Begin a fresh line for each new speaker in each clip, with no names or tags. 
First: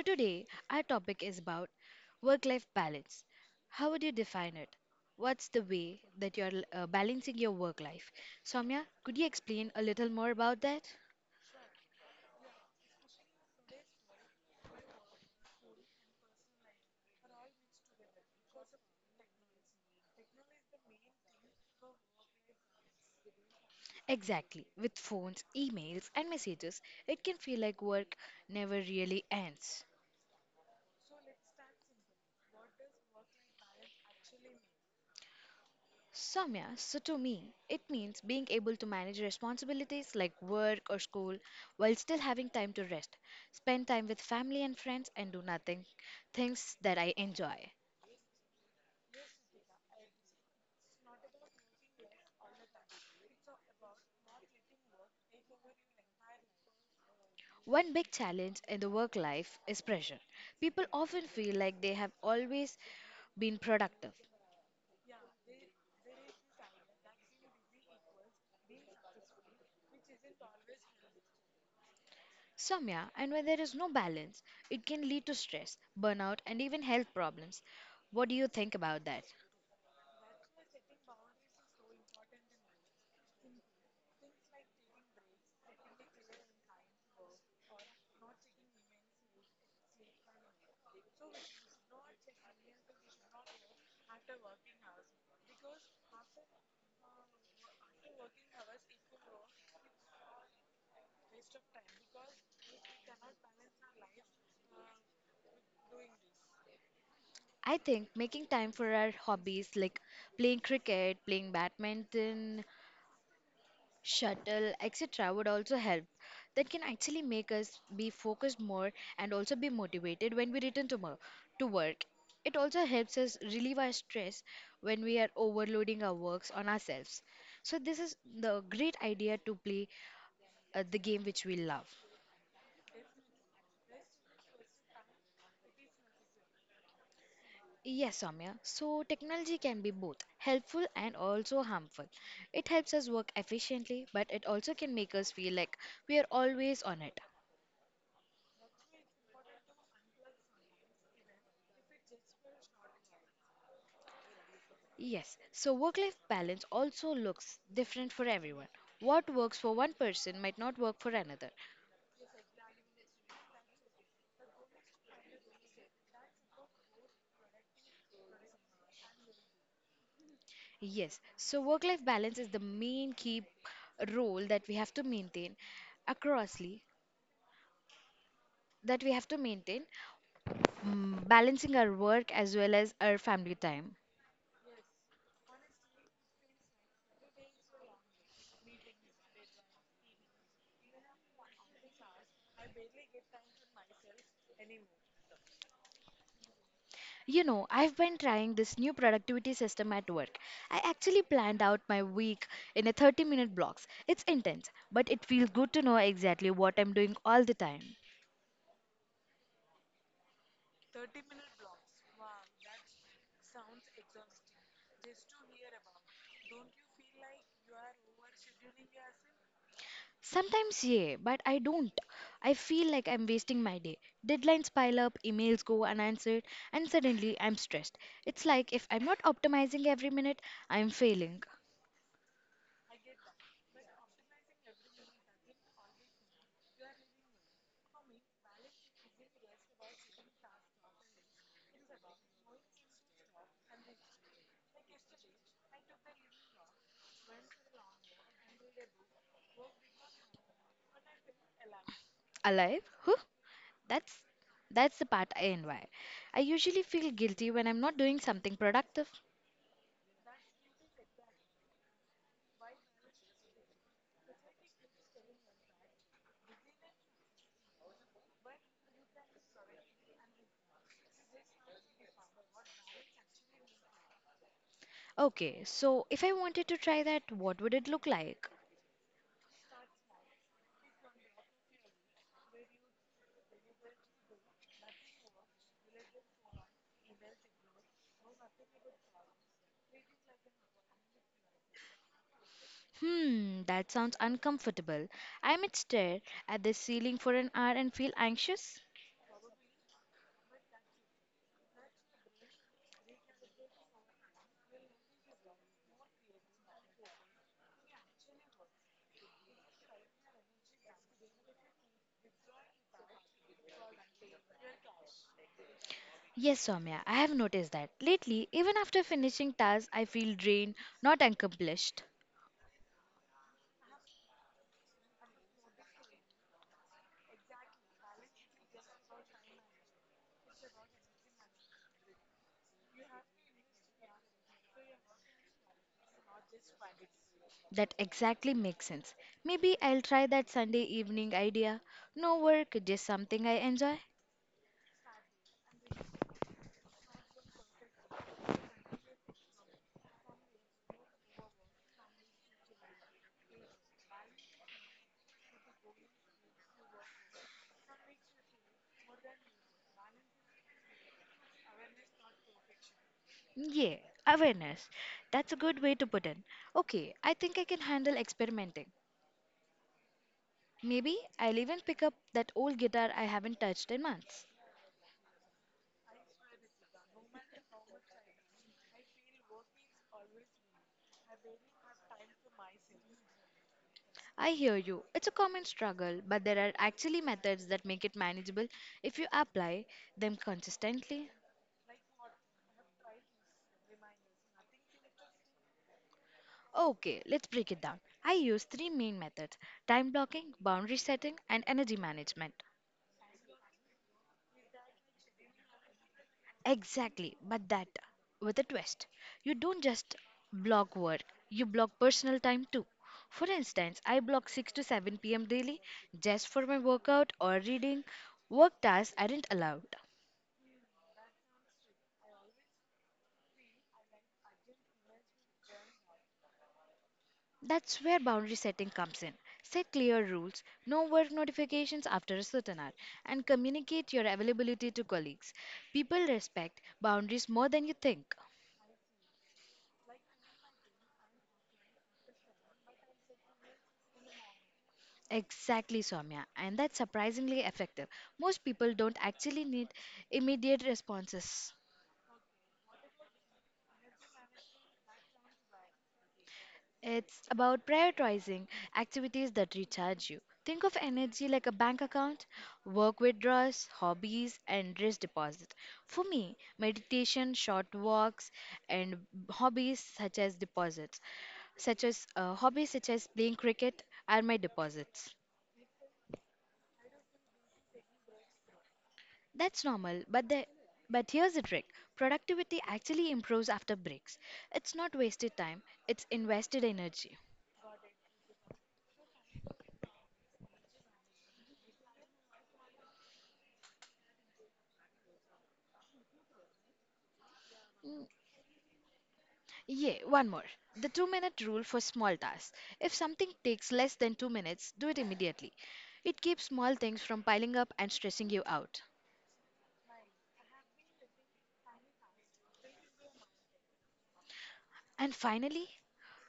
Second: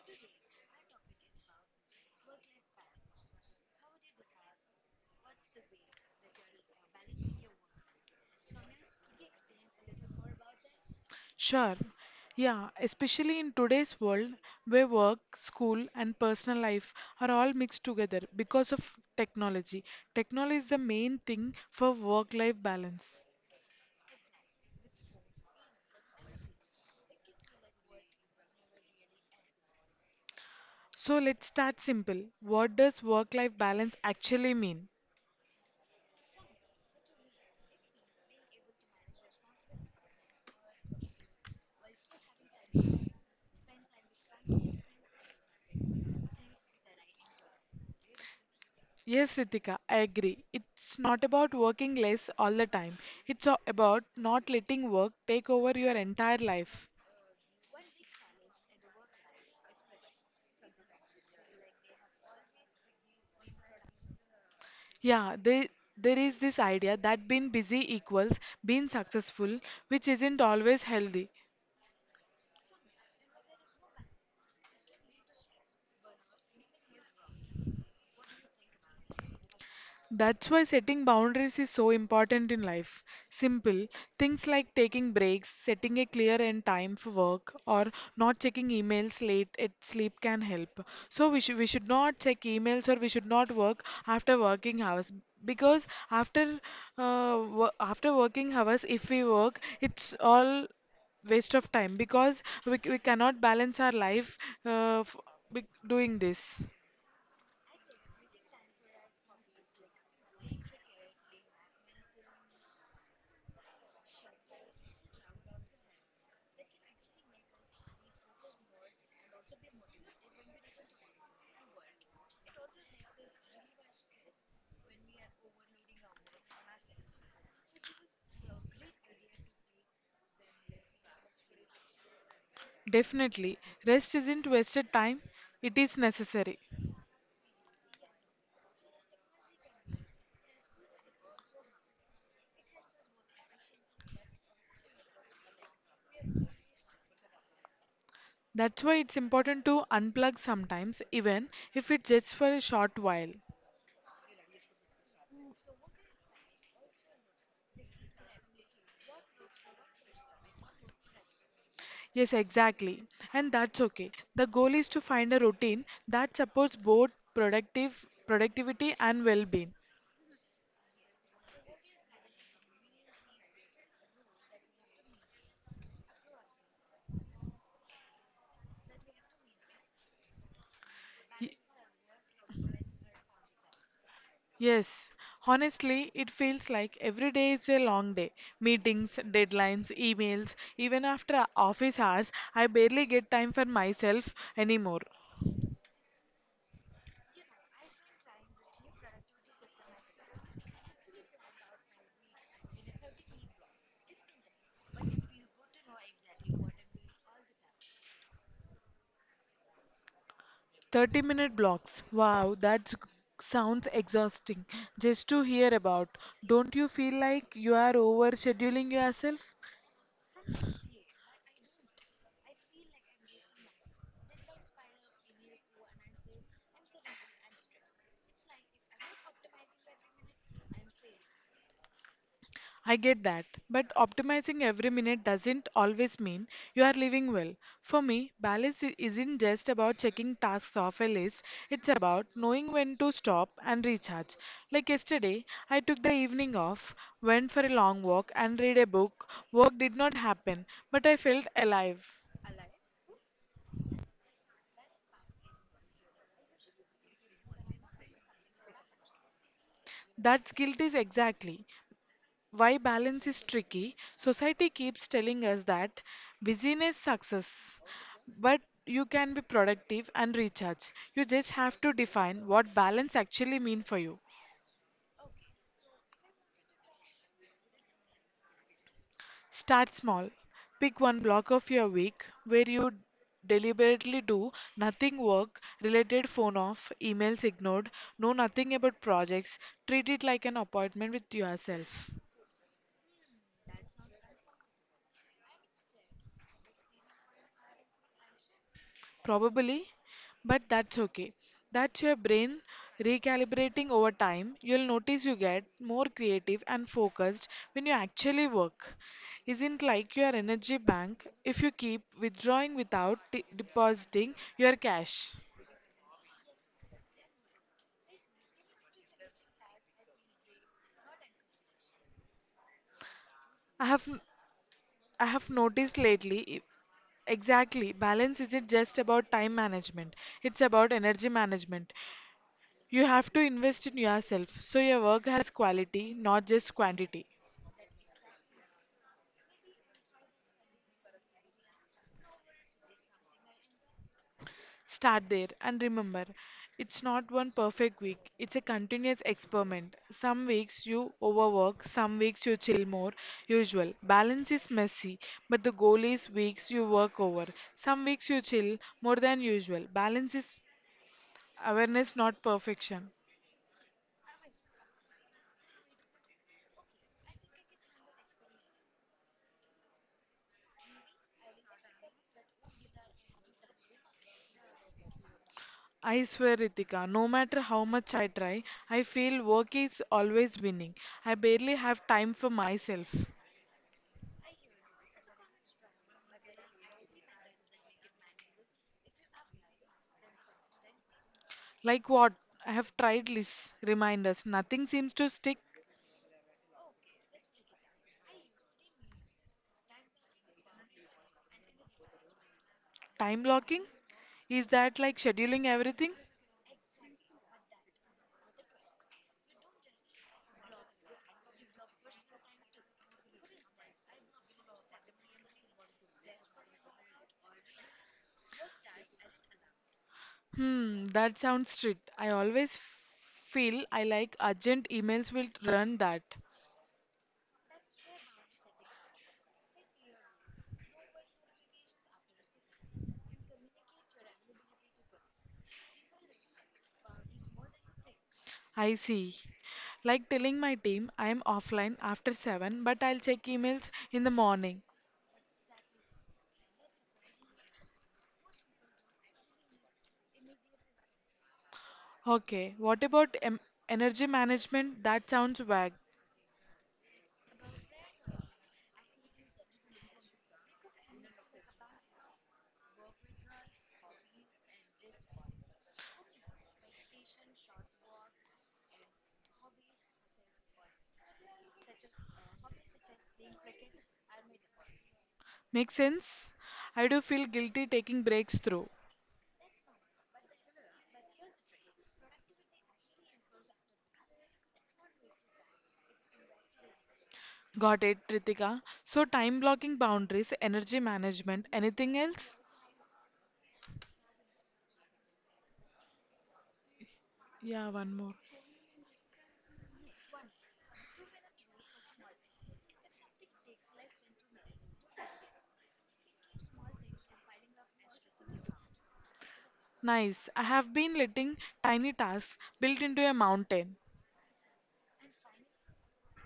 today our topic is about work-life balance. How would you define it? What's the way that you're balancing your work life? Soumya, could you explain a little more about that?
Sure. Yeah, especially in today's world where work, school, and personal life are all mixed together because of technology. Technology is the main thing for work life balance.
Exactly. With phones, emails, and messages, it can feel like work never really ends.
So let's start simple. What does work life balance actually mean?
Soumya, so to me, it means being able to manage responsibilities like work or school while still having time to rest, spend time with family and friends, and do nothing, things that I enjoy.
Yes, Ritika, I agree. It's not about working less all the time. It's about not letting work take over your entire life.
One big challenge in the work life is pressure. People often feel like they have always been productive.
Yeah, there is this idea that being busy equals being successful, which isn't always healthy.
Soumya, and when there is no balance, it can lead to stress, burnout, and even health problems. What do you think about that?
That's why setting boundaries is so important in life. Simple things like taking breaks, setting a clear end time for work, or not checking emails late at sleep can help. So we should not check emails or we should not work after working hours because after working hours, if we work, it's all waste of time because we cannot balance our life uh, f- doing this.
I think making time for our hobbies like playing cricket, playing badminton, shuttle, etc., would also help. That can actually make us be focused more and also be motivated when we to work. It also helps us relieve our stress when we are overloading our works on ourselves. So, this is the great idea to play the game which we love.
Definitely. Rest isn't wasted time, it is necessary.
Yes, Soumya. So, technology can be both helpful and also harmful. It helps us work efficiently, but it also can make us feel like we are always on it.
That's why it's important to unplug sometimes, even if it's just for a short while.
Yes, so work life balance also looks different for everyone. What works for one person might not work for another.
Yes, exactly. And that's okay. The goal is to find a routine that supports both productive productivity and well-being.
Yes, so work life balance is the main key role that we have to maintain acrossly, that we have to maintain balancing our work as well as our family time.
Yes, honestly, it feels like every day is a long day. Meetings, deadlines, emails, even after office hours, I barely get time for myself anymore.
You know, I've been trying this new productivity system at work. I actually planned out my week in a 30-minute blocks. It's intense, but it feels good to know exactly what I'm doing all the time.
30-minute blocks. Wow, that sounds exhausting just to hear about. Don't you feel like you are overscheduling yourself?
Sometimes, yeah, but I don't. I feel like I'm wasting my day. Deadlines pile up, emails go unanswered, and suddenly I'm stressed. It's like if I'm not optimizing every minute, I'm failing.
I get that, but optimizing every minute doesn't always mean you are living well. For me, balance isn't just about checking tasks off a list, it's about knowing when to stop and recharge. Like yesterday, I took the evening off, went for a long walk, and read a book. Work did not happen, but I felt alive.
Alive? Huh? That's that's the part I envy. I usually feel guilty when I'm not doing something productive.
That guilt is exactly why balance is tricky. Society keeps telling us that busyness success, but you can be productive and recharge. You just have to define what balance actually mean for you.
Okay, so if I wanted to try that, what would it look like?
Start small. Pick one block of your week where you deliberately do nothing work related phone off, emails ignored, know nothing about projects. Treat it like an appointment with yourself.
Hmm, that sounds uncomfortable. I might stare at the ceiling for an hour and feel anxious.
Probably, but that's okay. That's your brain recalibrating over time. You'll notice you get more creative and focused when you actually work. Isn't like your energy bank if you keep withdrawing without depositing your cash.
Yes, Soumya, I have noticed that. Lately, even after finishing tasks, I feel drained, not accomplished.
I have I have noticed lately exactly balance isn't just about time management. It's about energy management. You have to invest in yourself so your work has quality, not just quantity.
That exactly makes sense. Maybe I'll try that Sunday evening idea. No work, just something I enjoy.
Start there and remember, it's not one perfect week, it's a continuous experiment. Some weeks you overwork, some weeks you chill more, usual. Balance is messy, but the goal is weeks you work over. Some weeks you chill more than usual. Balance is awareness, not perfection.
Yeah, awareness. That's a good way to put it. Okay, I think I can handle experimenting. Maybe I'll even pick up that old guitar I haven't touched in months.
I swear, Ritika, no matter how much I try, I feel work is always winning. I barely have time for myself.
I hear you. It's a common struggle, but there are actually methods that make it manageable if you apply them consistently.
Like what? I have tried lists, reminders, nothing seems to stick.
Okay, let's break it down. I use three main methods: time blocking, boundary setting, and energy management.
Time blocking? Is that like scheduling everything?
Exactly, but that with a twist. You don't just block work, you block personal time too. For instance, I block 6 to 7 p.m. daily just for my workout or reading. Work tasks aren't allowed.
Hmm, that sounds strict. I always feel I like urgent emails will run that.
That's where boundary setting comes in. Set clear rules, no work notifications after a certain hour, and communicate your availability to colleagues. People respect boundaries more than you think.
I see. Like telling my team I am offline after 7, but I'll check emails in the morning.
Exactly, Soumya, and that's surprisingly effective. Most people don't actually need immediate responses.
Okay, what about energy management? That sounds vague.
It's about prioritizing activities that recharge you. Think of energy like a bank account, work withdrawals, hobbies, and risk deposit. For me, meditation, short walks, and hobbies such as deposits, hobbies such as playing cricket, are my deposits.
Makes sense? I do feel guilty taking breaks through.
That's normal, but the but here's the trick. Productivity actually improves after breaks. It's not wasted time, it's invested energy.
Got it, Ritika. So, time blocking boundaries, energy management, anything else? Yeah, one
Mm,
more.
Yeah, one more. The 2 minute rule for small tasks. If something takes less than 2 minutes, do it immediately. It keeps small things from piling up and stressing you out.
Nice. I have been letting tiny tasks built into a mountain.
And finally,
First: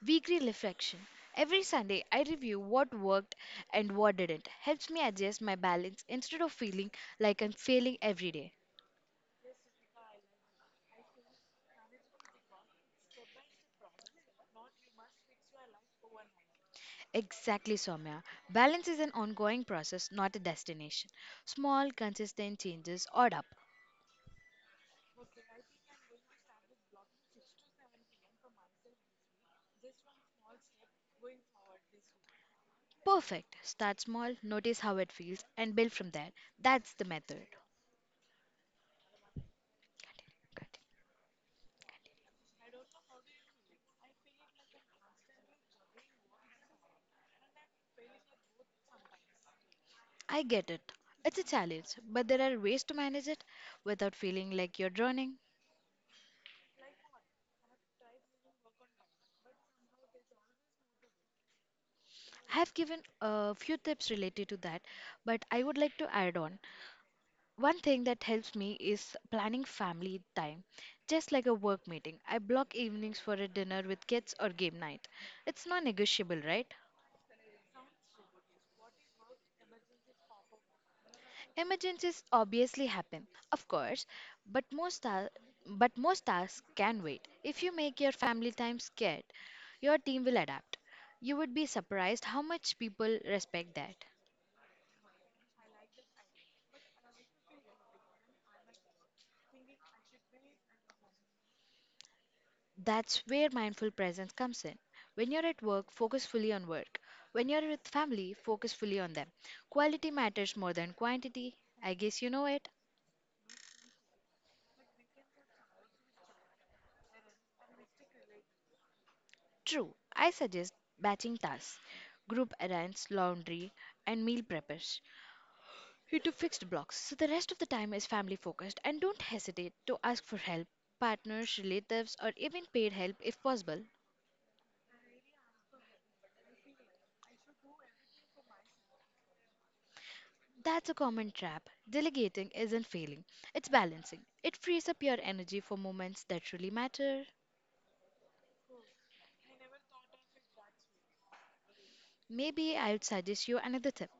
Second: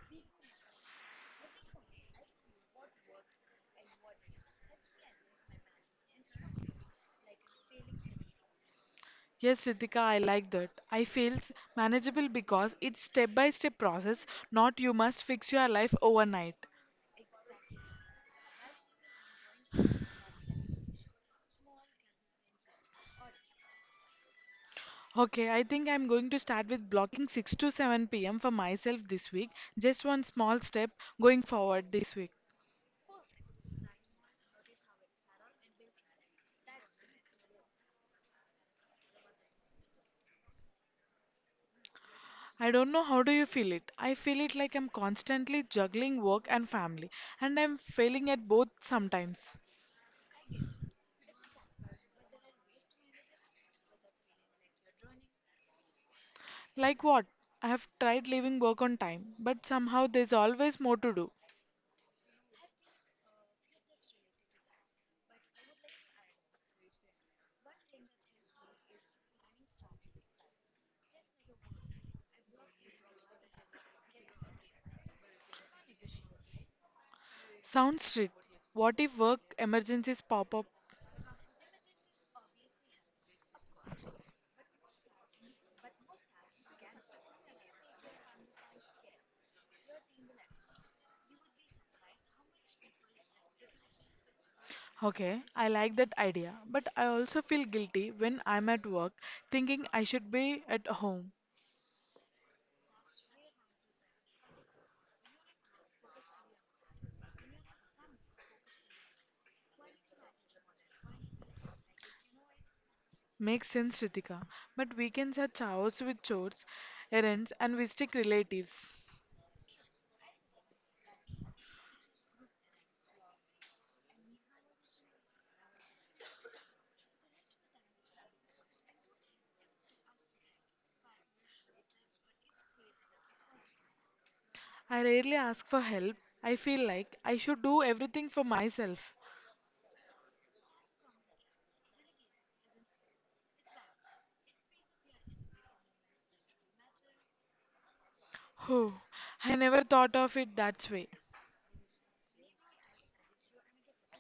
weekly reflection. Every Sunday, I review what worked and what didn't. Helps me adjust my balance instead of feeling like I'm failing every day.
Yes, Ritika, I like that. I feels manageable because it's step by step process, not you must fix your life overnight.
Exactly, Soumya. Balance is an ongoing process, not a destination. Small, consistent changes add up.
Okay, I think I'm going to start with blocking 6 to 7 p.m. for myself this week. Just one small step going forward this week.
Perfect. Start small, notice how it feels, and build from there. That's the method.
I don't know how do you feel it. I feel it like I'm constantly juggling work and family and I'm failing at both sometimes.
I get it. It's a challenge, but there are ways to manage it without feeling like you're drowning.
Like what? I have tried leaving work on time, but somehow there's always more to do.
I have given a few tips related to that, but I would like to add on. One thing that helps me is planning family time. Just like a work meeting, I block evenings for a dinner with kids or game night. It's non negotiable, right?
Sounds strict. What if work emergencies pop up?
Emergencies obviously happen, of course, but most, ta- but most tasks can wait. If you make your family time scared, your team will adapt. You would be surprised how much people respect that.
Okay, I like that idea, but I also feel guilty when I'm at work thinking I should be at home.
That's where mindful presence comes in. When you're at work, focus fully on work. When you're with family, focus fully on them. Quality matters more than quantity. I guess you know it.
Makes sense, Ritika. But weekends are chaos with chores, errands, and visiting relatives.
True. I suggest batching tasks, group errands, laundry, and meal preppers into fixed blocks so the rest of the time is family focused, and don't hesitate to ask for help, partners, relatives, or even paid help if possible.
I rarely ask for help. I feel like I should do everything for myself.
That's a common trap. Delegating isn't failing, it's balancing. It frees up your energy for moments that really matter.
Oh, I never thought of it that way.
Maybe I would suggest you another tip.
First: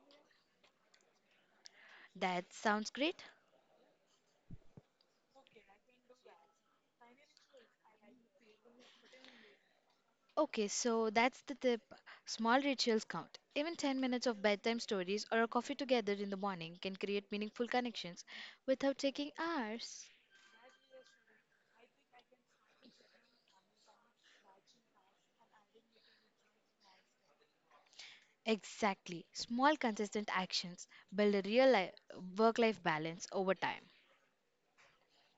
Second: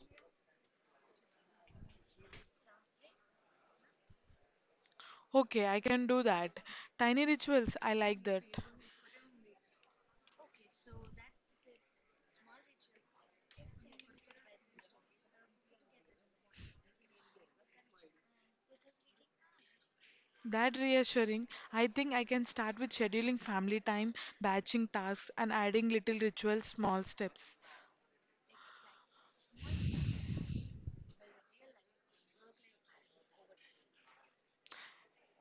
That sounds great.
Okay, I can do that. Tiny rituals, I like that.
Okay, so that's the tip. Small rituals count. Even 10 minutes of bedtime stories or a coffee together in the morning can create meaningful connections without taking hours.
That reassuring. I think I can start with scheduling family time, batching tasks, and adding little rituals, small steps.
Exactly. Small, consistent actions build a real work life balance over time.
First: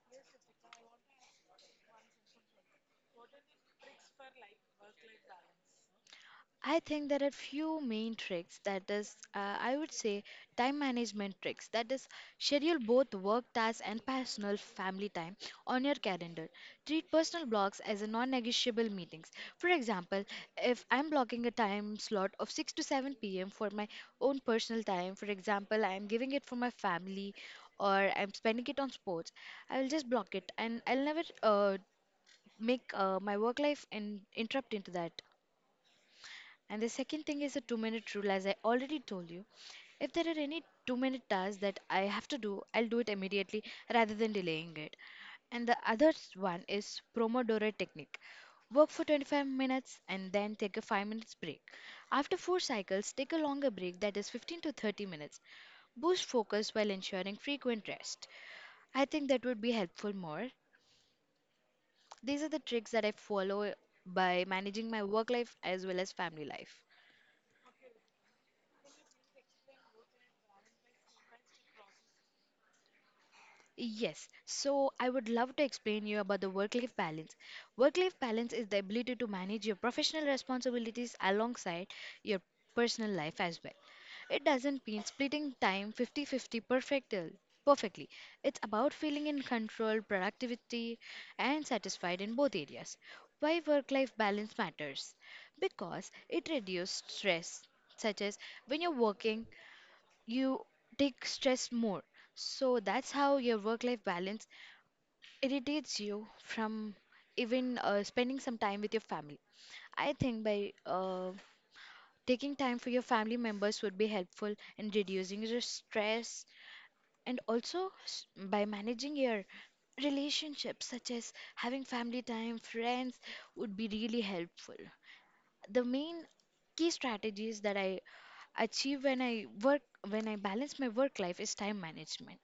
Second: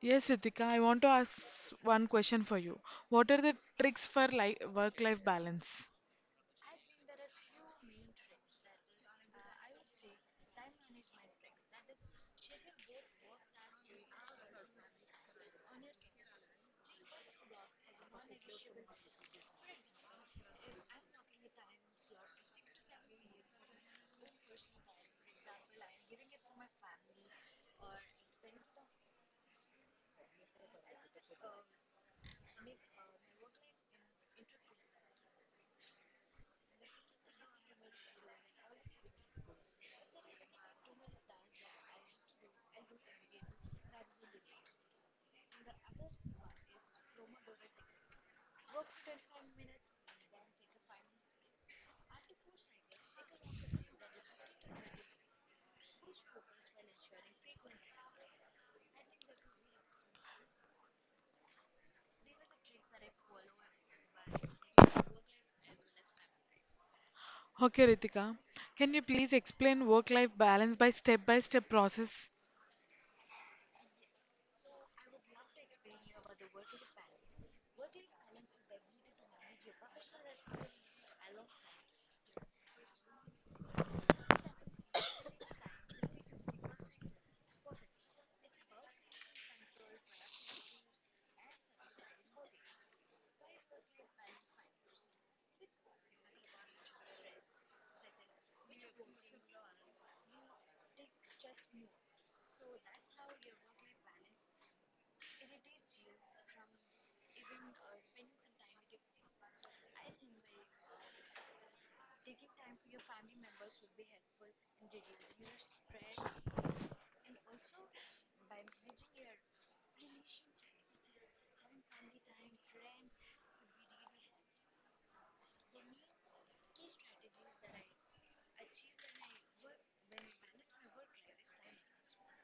Yes, Ritika, I want to ask one question for you. What are the tricks for work-life balance?
I think there are few main tricks that is I would say time management tricks, that is schedule both work tasks and personal family time on your calendar. Treat personal blocks as a non-negotiable meetings. For example, if I'm blocking a time slot of 6 to 7 p.m. for my own personal time, for example, I'm giving it for my family or I'm spending it on sports, I will just block it and I'll never make my work life and interrupt into that. And the second thing is a 2 minute rule, as I already told you. If there are any 2 minute tasks that I have to do, I'll do it immediately rather than delaying it. And the other one is Pomodoro technique. Work for 25 minutes and then take a 5 minutes break. After 4 cycles, take a longer break, that is 15 to 30 minutes. Boost focus while ensuring frequent rest. I think that would be helpful more. These are the tricks that I follow by managing my work life as well as family life.
Okay, Ritika, can you please explain work-life balance by step-by-step process?
Yes, so I would love to explain you about the work-life balance. Work-life balance is the ability to manage your professional responsibilities alongside your personal life as well. It doesn't mean splitting time perfectly. It's about feeling in control, productivity, and satisfied in both areas. Why work-life balance matters? Because it reduces stress, such as when you're working, you take stress more. So that's how your work-life balance irritates you from even spending some time with your family. I think by taking time for your family members would be helpful in reducing your stress, and also by managing your relationships such as having family time, friends would be really helpful. The main key strategies that I achieve when I work when I balance my work life is time management.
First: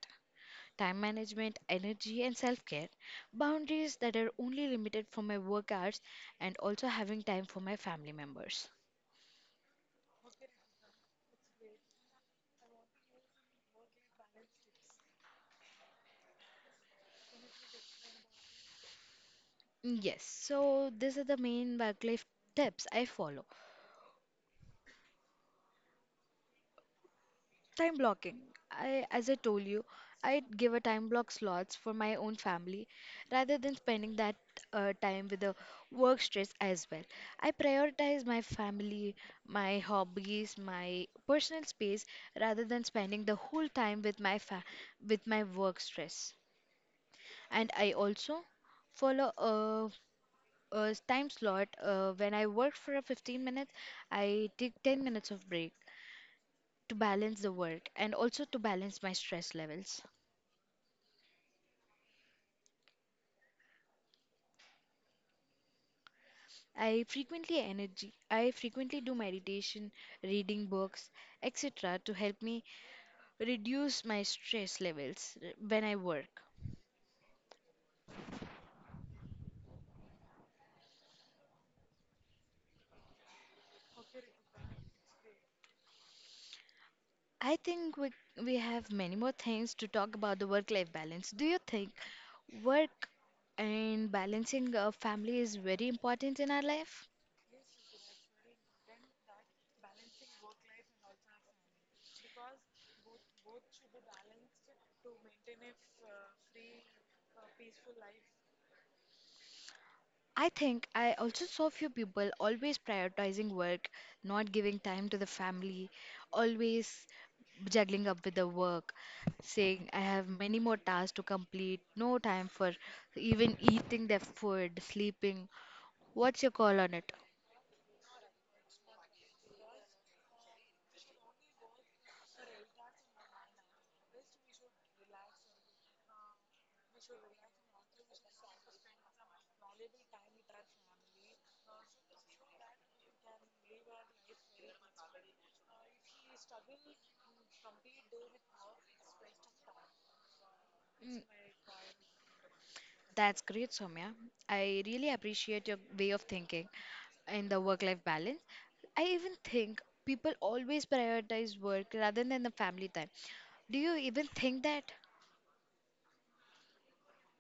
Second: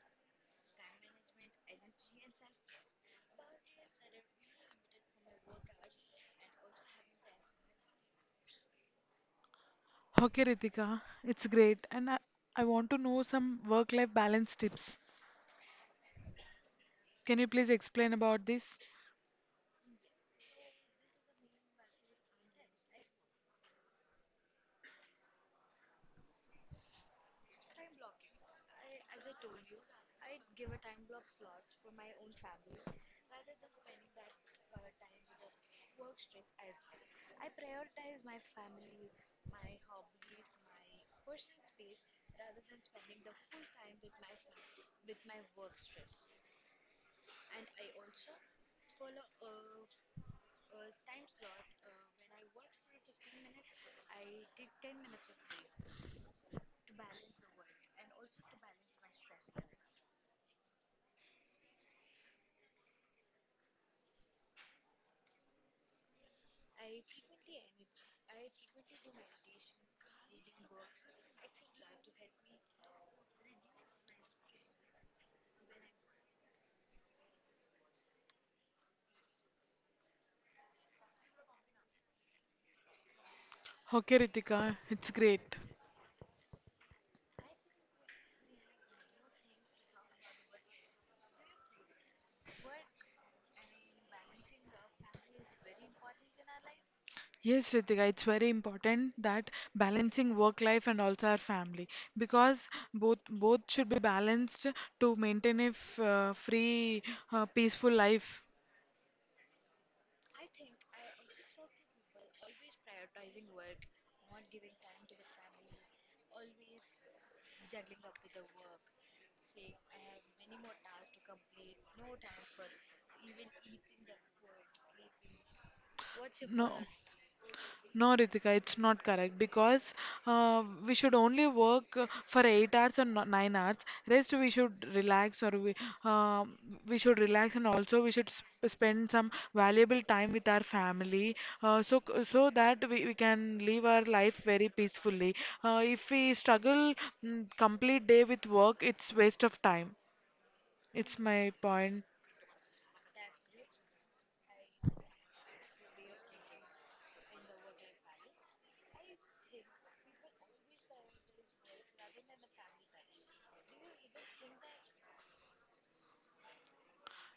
Time management, energy, and self care, boundaries that are only limited for my work hours, and also having time for my family members.
Okay, Ritika, it's great, and I want to know some work-life balance tips. Can you please explain about this?
Yes, so these are the main work life tips I follow. Time blocking. I, as I told you, I give a time block slots for my own family rather than spending that time with the work stress as well. I prioritize my family, my hobbies, my personal space rather than spending the whole time with my with my work stress. And I also follow a time slot when I work for a 15 minutes, I take 10 minutes of break to balance the work and also to balance my stress levels. I frequently energy I frequently do meditation, reading books, etc. to help me reduce my stress levels when I work.
Okay, Ritika, it's great.
I think we have many more things to talk about the work life balance. Do you think work and balancing a family is very important in our life?
Yes, Ritika, it's very important that balancing work life and also our family because both should be balanced to maintain a free, peaceful life.
I think I also saw few people always prioritizing work, not giving time to the family, always juggling up with the work, saying I have many more tasks to complete, no time for even eating their food, sleeping. What's your call
No.
on it?
No, Ritika, it's not correct because we should only work for 8 hours or 9 hours. Rest we should relax or uh, we should relax and also we should sp spend some valuable time with our family so so that we can live our life very peacefully. If we struggle complete day with work, it's waste of time. It's
Mm,
my point.
That's great, Soumya. I really appreciate your way of thinking in the work life balance. I even think people always prioritize work rather than the family time. Do you even think that?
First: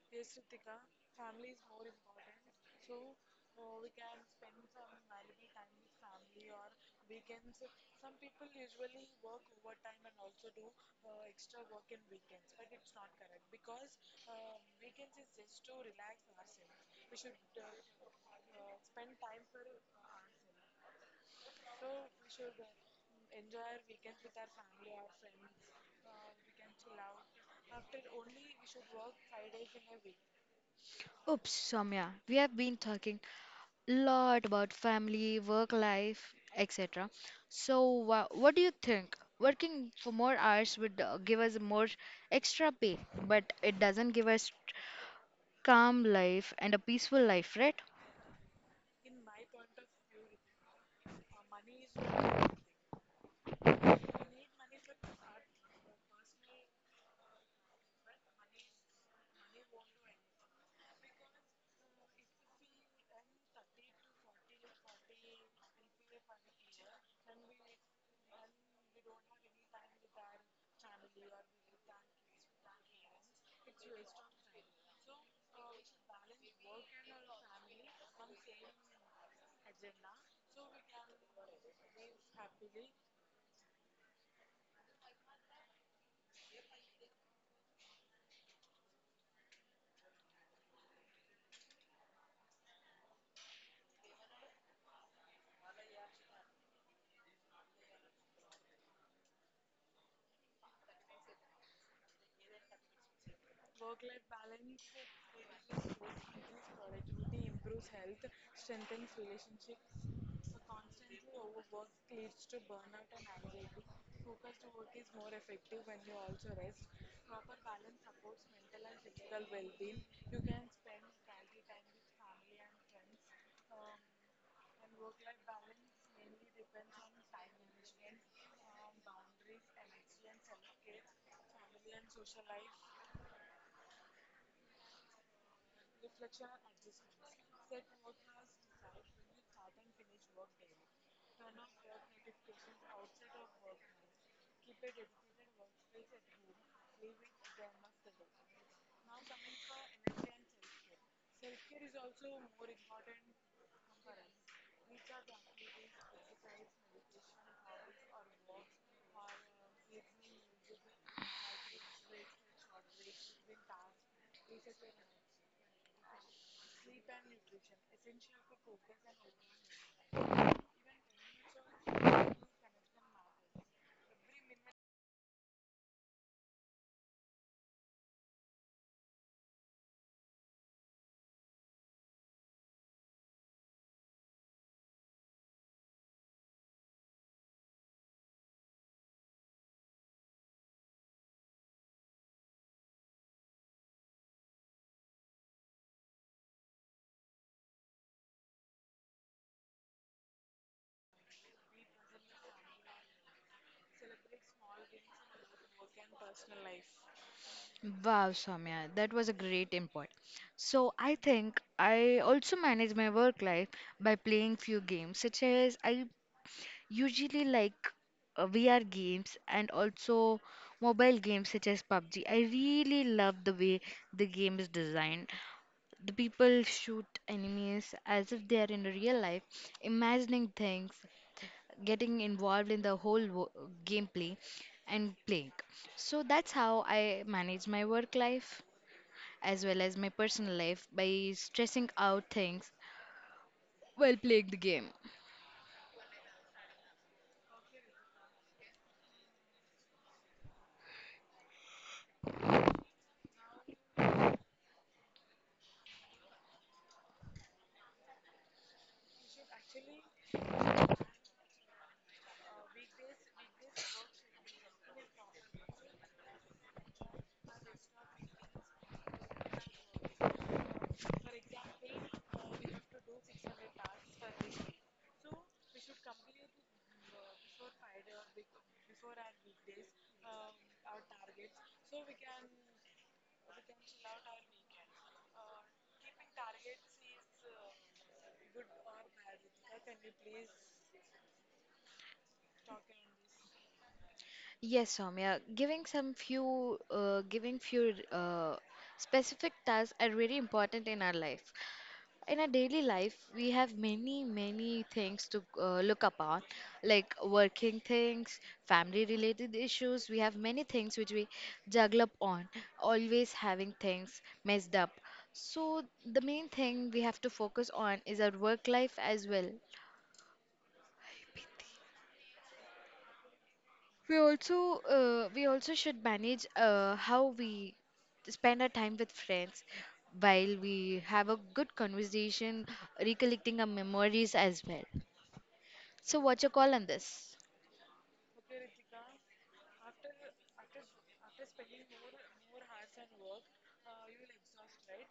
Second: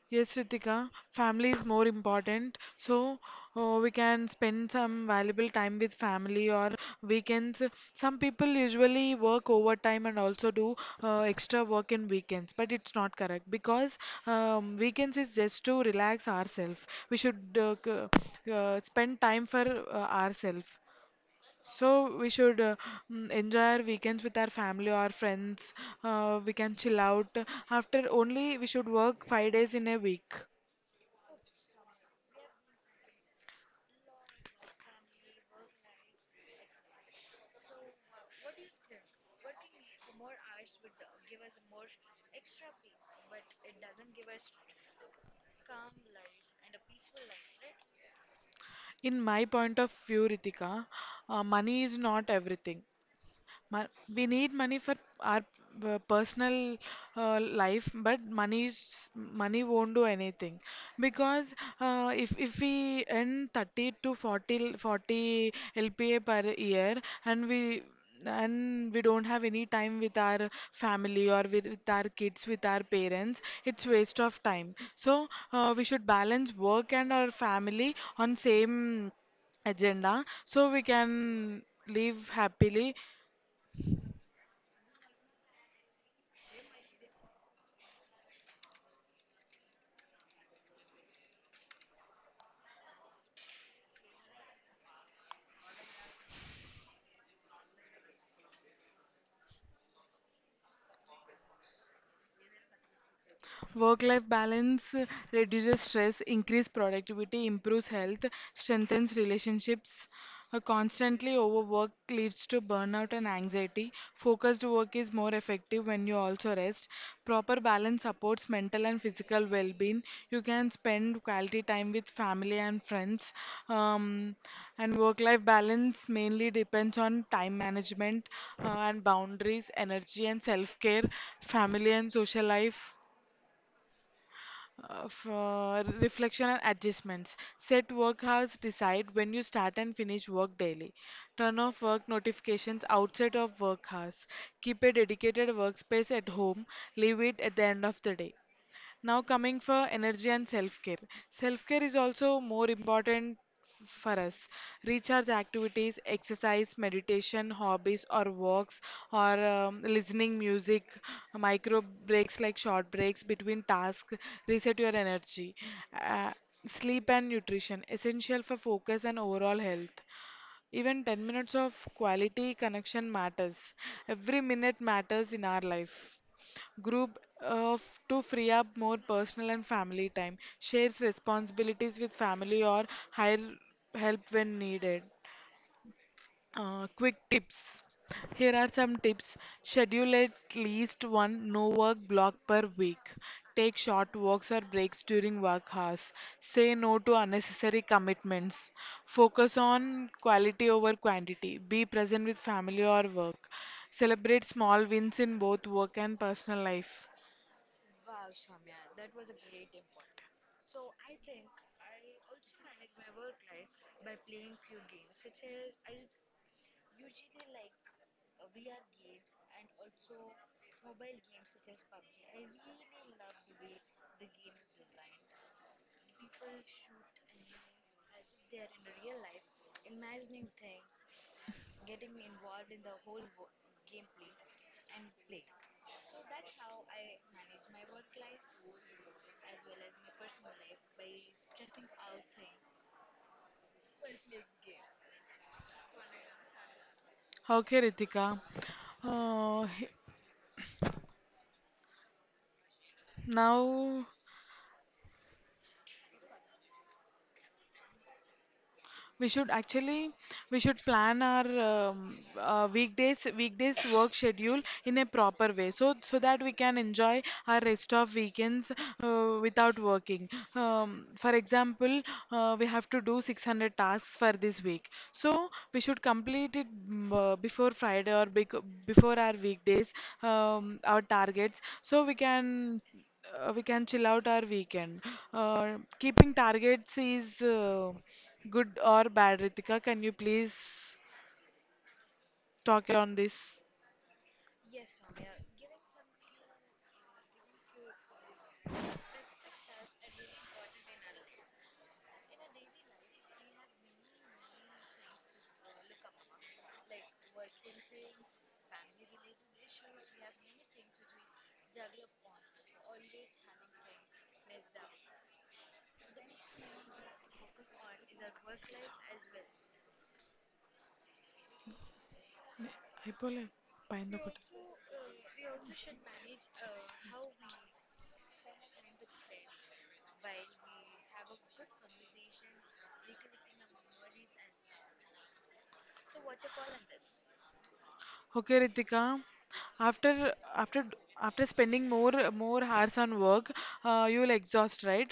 Yes, Ritika, family is more important. So we can spend some valuable time with family or weekends. Some people usually work overtime and also do extra work in weekends, but it's not correct because weekends is just to relax ourselves. We should spend time for ourselves. So we should enjoy our weekends with our family or friends. We can chill out. After only we should work 5 days in a week.
Oops, Soumya, we have been talking a lot about family, work life, etc. So, what do you think? Working for more hours would give us more extra pay, but it doesn't give us calm life and a peaceful life, right?
In my point of view, Ritika, money is not everything. Mo- we need money for our personal life, but money won't do anything because if we earn 30 to forty lpa per year and we and we don't have any time with our family or with our kids with our parents, it's waste of time. So we should balance work and our family on same agenda so we can live happily. Work life balance reduces stress, increases productivity, improves health, strengthens relationships. A constantly overwork leads to burnout and anxiety. Focused work is more effective when you also rest. Proper balance supports mental and physical well being. You can spend quality time with family and friends. Um, and work life balance mainly depends on time management and boundaries, energy and self care, family and social life for reflection and adjustments. Set work hours, decide when you start and finish work daily. Turn off work notifications outside of work hours. Keep a dedicated workspace at home, leave it at the end of the day. Now, coming for energy and self care. Self care is also more important for us. Recharge activities, exercise, meditation, hobbies, or walks, or listening music, micro breaks like short breaks between tasks, reset your energy. Uh, Sleep and nutrition, essential for focus and overall health. Even 10 minutes of quality connection matters. Every minute matters in our life. Group of to free up more personal and family time. Shares responsibilities with family or hire help when needed. Quick tips. Here are some tips. Schedule at least one no work block per week. Take short walks or breaks during work hours. Say no to unnecessary commitments. Focus on quality over quantity. Be present with family or work. Celebrate small wins in both work and personal life.
Wow, Soumya, that was a great input. So I think I also manage my work life by playing few games, such as I usually, like VR games and also mobile games such as PUBG. I really love the way the game is designed. The people shoot enemies as if they are in real life, imagining things, getting involved in the whole gameplay, and playing. So that's how I manage my work life as well as my personal life by stressing out things while playing the game.
Okay, Ritika. Uh, he- Now, we should actually we should plan our weekdays work schedule in a proper way so that we can enjoy our rest of weekends without working. For example, we have to do 600 tasks for this week. So we should complete it before Friday or before our weekdays our targets so we can chill out our weekend. Keeping targets is good or bad, Ritika? Can you please talk on this?
Yes, Soumya. Giving some few, giving few specific tasks are really important in our life. In our daily life, we have many, many things to look upon, like working things, family-related issues. We have many things which we juggle up on, always having things messed up. So the main thing we have to focus on is our work life as well.
అయిపోలే, పైంది
We
ఒకటి.
also uh, we also should manage how we spend our time with friends while we have a good conversation, recollecting our memories as well. So what's your call on this?
Okay, Ritika. After after after spending more hours on work, you will exhaust, right?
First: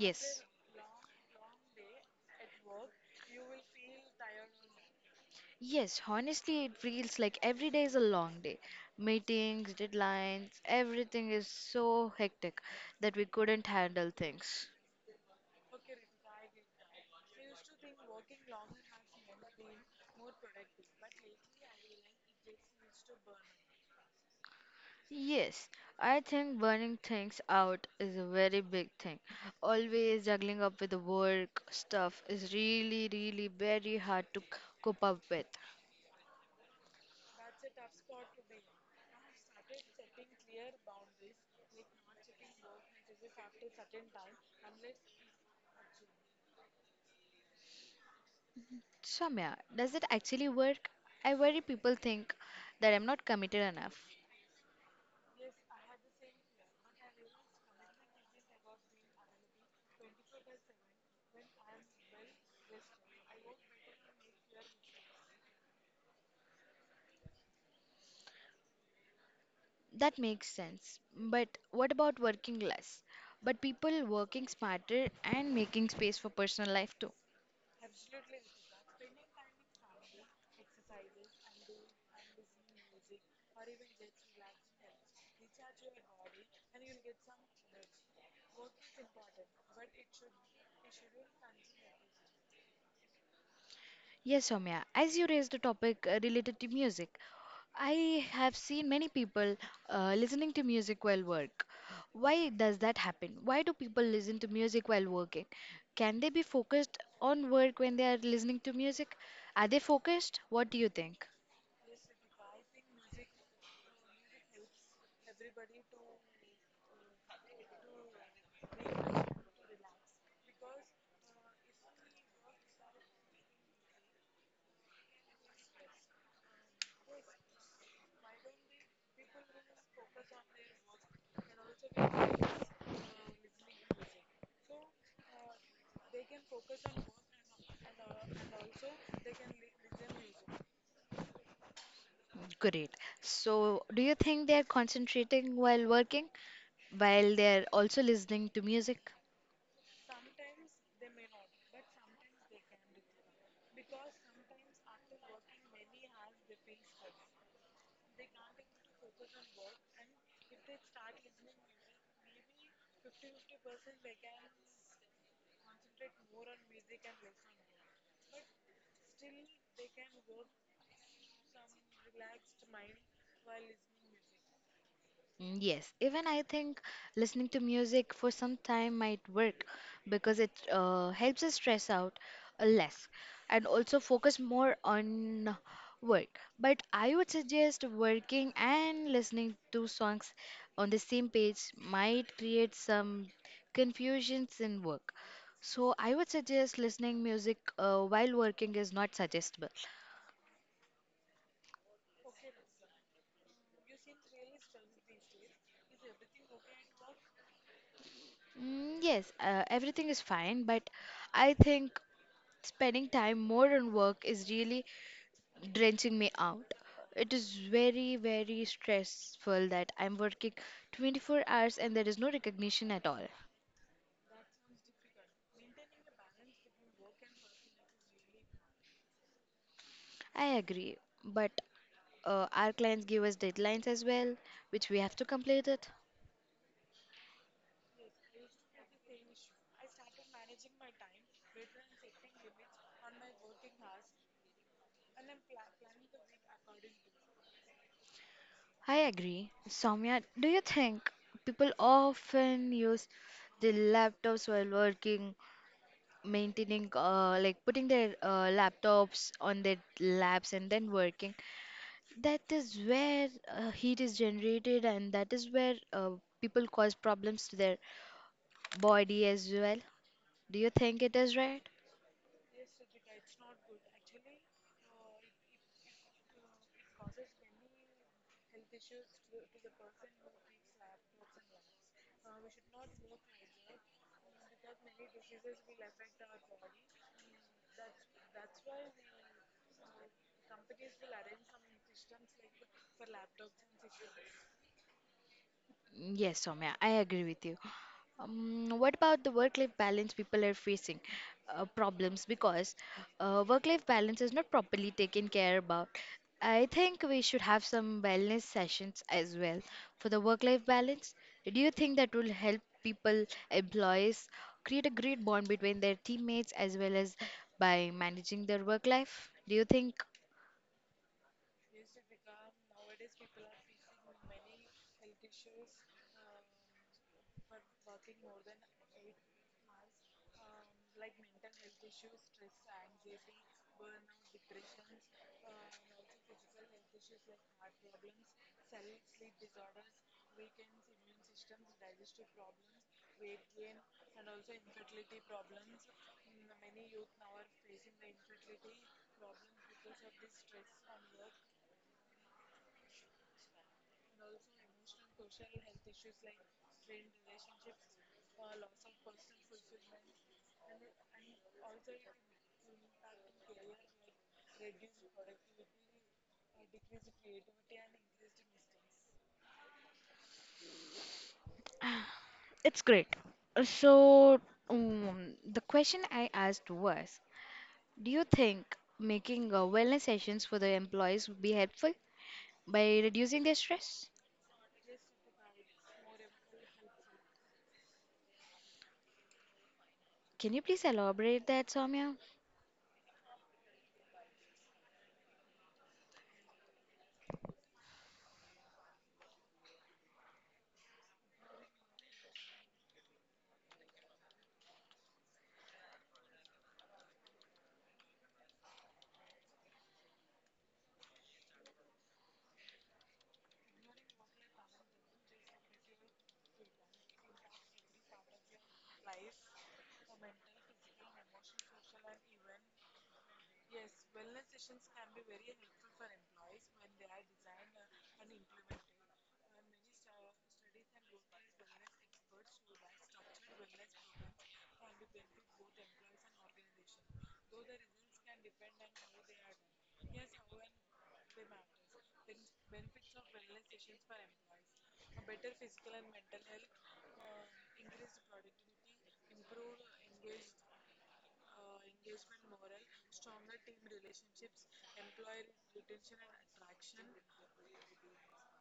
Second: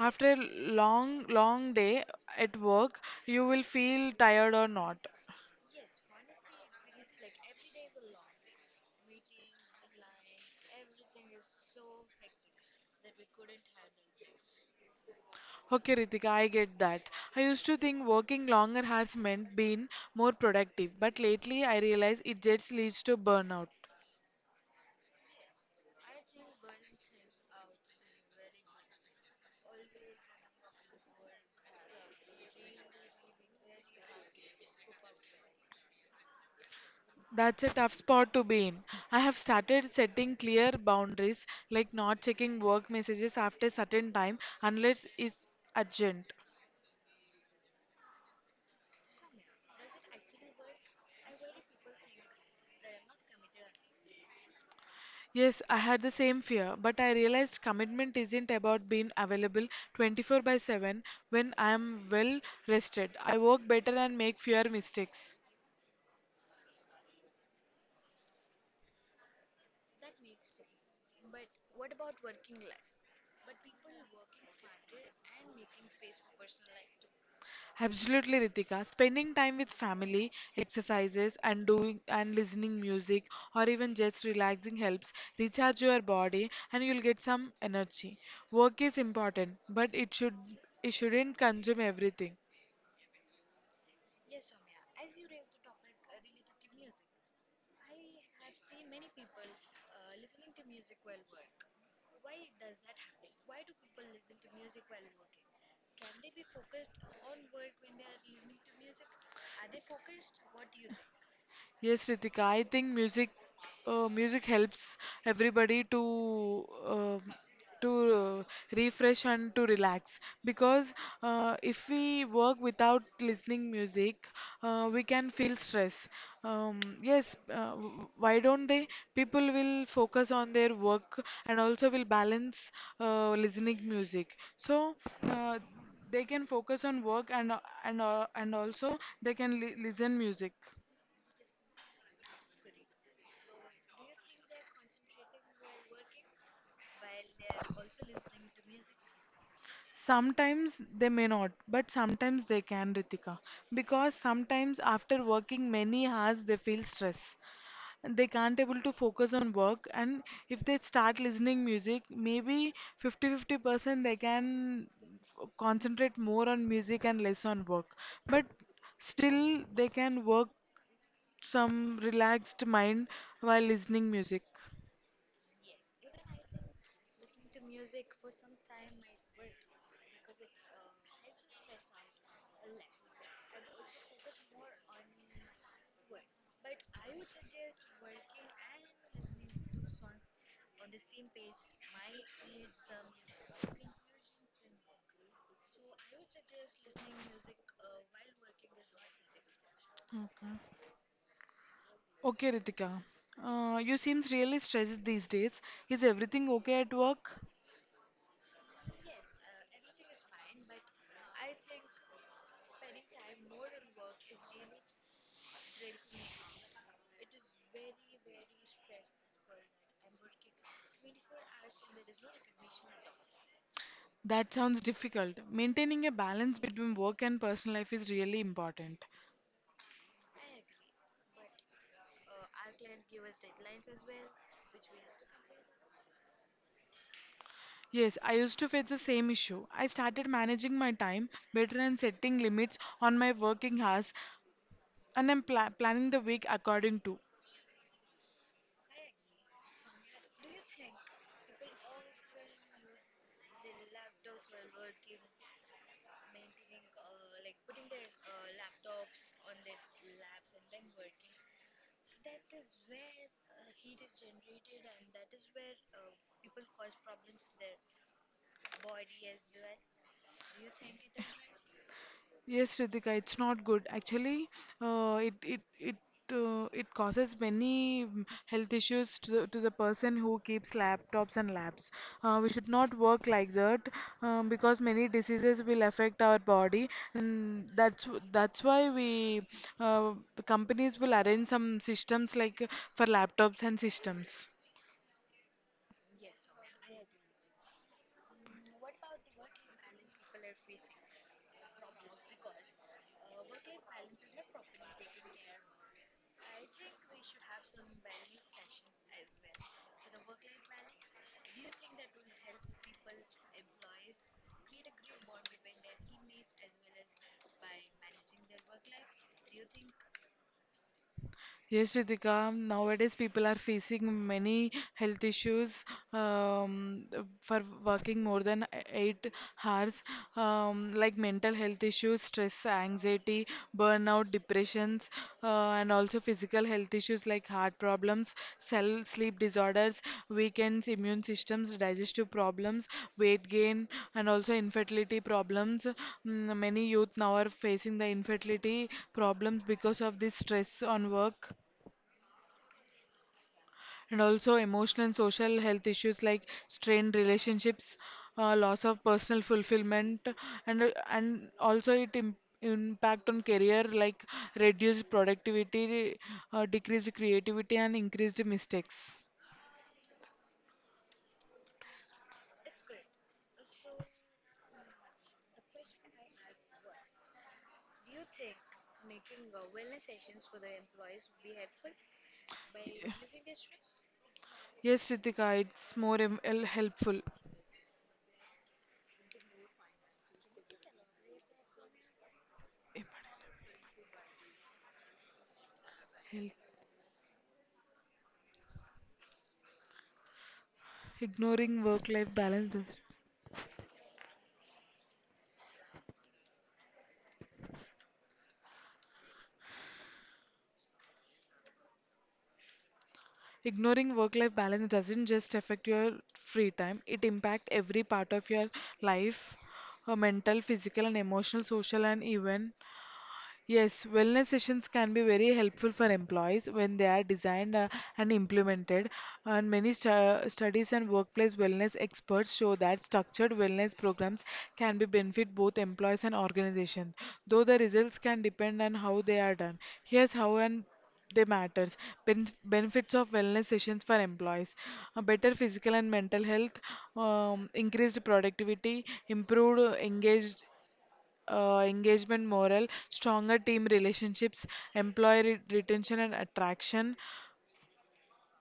After long long day at work, you will feel tired or not.
Yes, honestly, it feels like every day is a long day. Meetings, deadlines, everything is so hectic that we couldn't handle things.
Okay, Ritika, I get that. I used to think working longer has meant being more productive, but lately I realize it just leads to burnout.
Yes, I think burning things out is a very big thing. Always juggling up with the work stuff is really, really very hard to cope up with.
That's a tough spot to be in. I have started setting clear boundaries, like not checking work messages after certain time unless it's urgent.
Shamya, does it actually work? I worry people think that I'm not committed enough.
Yes, I had the same fear, but I realized commitment isn't about being available 24 by 7 when I am well rested. I work better and make fewer mistakes.
That makes sense. But what about working less? But people working smarter and making space for personal life too.
Absolutely, Ritika. Spending time with family, exercises, and doing and listening music, or even just relaxing helps recharge your body, and you'll get some energy. Work is important, but it shouldn't consume everything.
Yes, Soumya, as you raised the topic related to music, I have seen many people listening to music while work. Why does that happen? Why do people listen to music while working? Can they be focused on work when they are listening to music? Are they focused? What do you think?
Yes, Ritika, I think music helps everybody to uh, refresh and to relax because if we work without listening music, we can feel stress. Yes, why don't they? People will focus on their work and also will balance listening music. So uh, they can focus on work and also they can li listen music.
Great. So, do you think they are concentrating while working, while they are also listening to music?
Sometimes they may not, but sometimes they can, Ritika. Because sometimes after working many hours, they feel stress. They can't able to focus on work, and if they start listening music, maybe 50-50% they can concentrate more on music and less on work. But still, they can work some relaxed mind while listening music.
Mm, yes, even I think listening to music for some time might work because it helps us stress out less and also focus more on work. But I would suggest working and listening to songs on the same page might create some confusions in work. So I would suggest listening music while working is not suggestible.
Okay. Okay, Ritika. You seems really stressed these days. Is everything okay at work?
Mm, yes, everything is fine, but I think spending time more on work is really drenching me out. It is very, very stressful that I'm working 24 hours and there is no recognition at all.
That sounds difficult. Maintaining a balance between work and personal life is really important.
I agree, but our clients give us deadlines as well, which we have to complete it.
Yes, I used to face the same issue. I started managing my time better and setting limits on my working hours, and I'm planning the week according to.
I agree. Soumya, do you think people often use the laptops while working, maintaining, like putting their laptops on their laps and then working? That is where heat is generated, and that is where people cause problems to their body as well. Do you think it is right?
Yes, Ritika, it's not good. Actually, uh, it it it it causes many health issues to the person who keeps laptops and labs. We should not work like that because many diseases will affect our body, and that's why we the companies will arrange some systems like for laptops and systems.
Yes, Soumya, I agree with you. What about the work-life balance people are facing problems because work-life balance is not properly taken care about. I think we should have some wellness sessions as well for the work-life balance. Do you think that will help people, employees, create a great bond between their teammates as well as by managing their work life? Do you think?
Yes, Ritika, nowadays people are facing many health issues um, for working more than eight hours, like mental health issues, stress, anxiety, burnout, depressions, and also physical health issues like heart problems, cell sleep disorders, weakened immune systems, digestive problems, weight gain, and also infertility problems. Many youth now are facing the infertility problems because of this stress on work, and also emotional and social health issues like strained relationships, loss of personal fulfillment, and also impact on career like reduced productivity, decreased creativity, and increased mistakes.
It's great. So, the question I asked was, do you think making wellness sessions for the employees would be helpful by reducing their stress?
Yes, Ritika, it's more helpful.
Can you please elaborate that, Soumya?
Help. Ignoring work life balance does. Ignoring work-life balance doesn't just affect your free time, it impacts every part of your life, mental, physical and emotional, social and even. Yes, wellness sessions can be very helpful for employees when they are designed and implemented. And many studies and workplace wellness experts show that structured wellness programs can be benefit both employees and organizations, though the results can depend on how they are done. Here's how and they matters. Benefits of wellness sessions for employees: a better physical and mental health, increased productivity, improved engaged engagement, morale, stronger team relationships, employee retention and attraction.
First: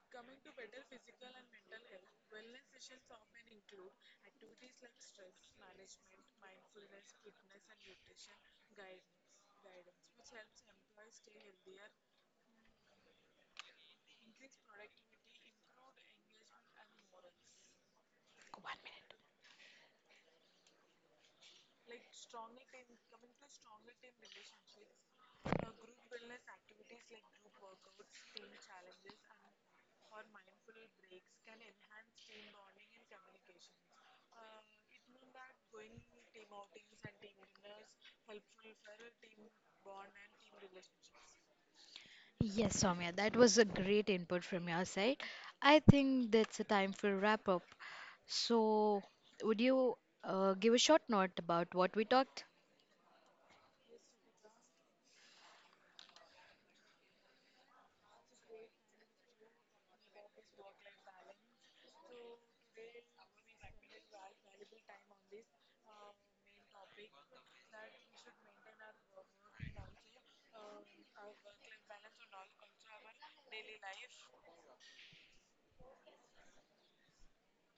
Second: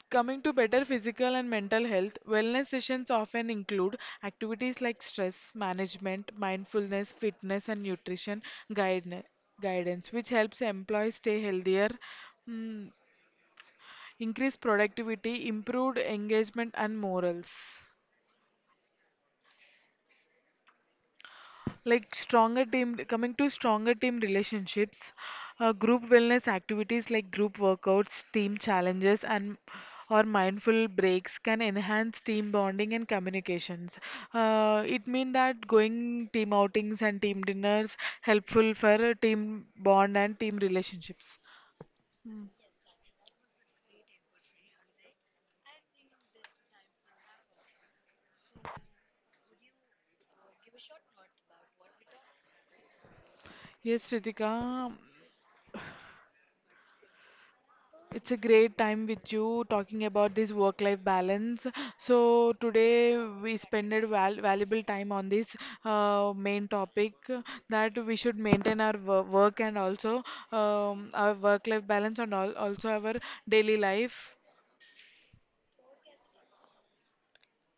Coming to better physical and mental health, wellness sessions often include activities like stress management, mindfulness, fitness, and nutrition guidance, guidance which helps employees stay healthier, mm, increase productivity, improved engagement, and morals. Coming to stronger team relationships, group wellness activities like group workouts, team challenges, and or mindful breaks can enhance team bonding and communications. It means that going team outings and team dinners helpful for team bond and team relationships. Mm.
Yes, Soumya, that was a great input from your side. I think that's a time for wrap up. So, would you give a short note about what we talked?
Yes, Ritika. It's a great time with you talking about this work life balance. So, today we spent a valuable time on this main topic that we should maintain our work and also our work life balance and all also our daily life.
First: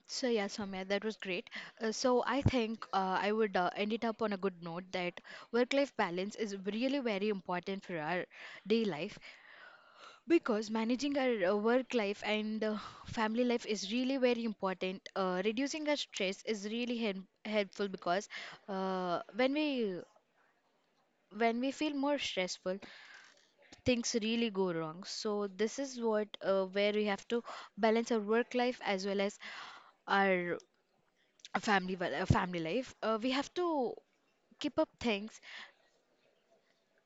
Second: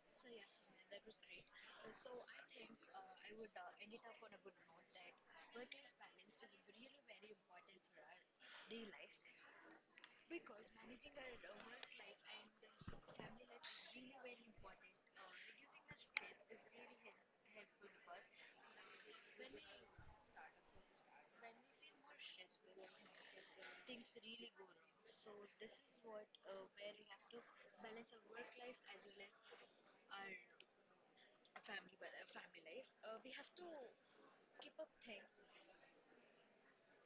So, yeah, Soumya, that was great. So, I think I would end it up on a good note that work life balance is really very important for our day life. Because managing our work life and family life is really very important. Reducing our stress is really helpful because uh, when we when we feel more stressful, things really go wrong. So this is what where we have to balance our work life as well as our family life. We have to keep up things,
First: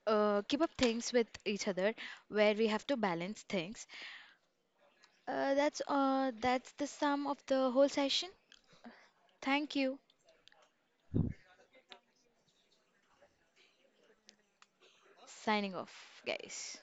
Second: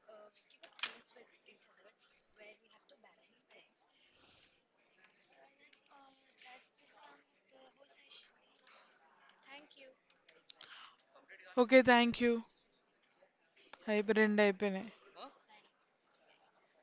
keep up things with each other where we have to balance things. That's that's the sum of the whole session. Thank you.
Okay, thank you. అయిపోయింది అయిపోయినాయి
Signing off, guys.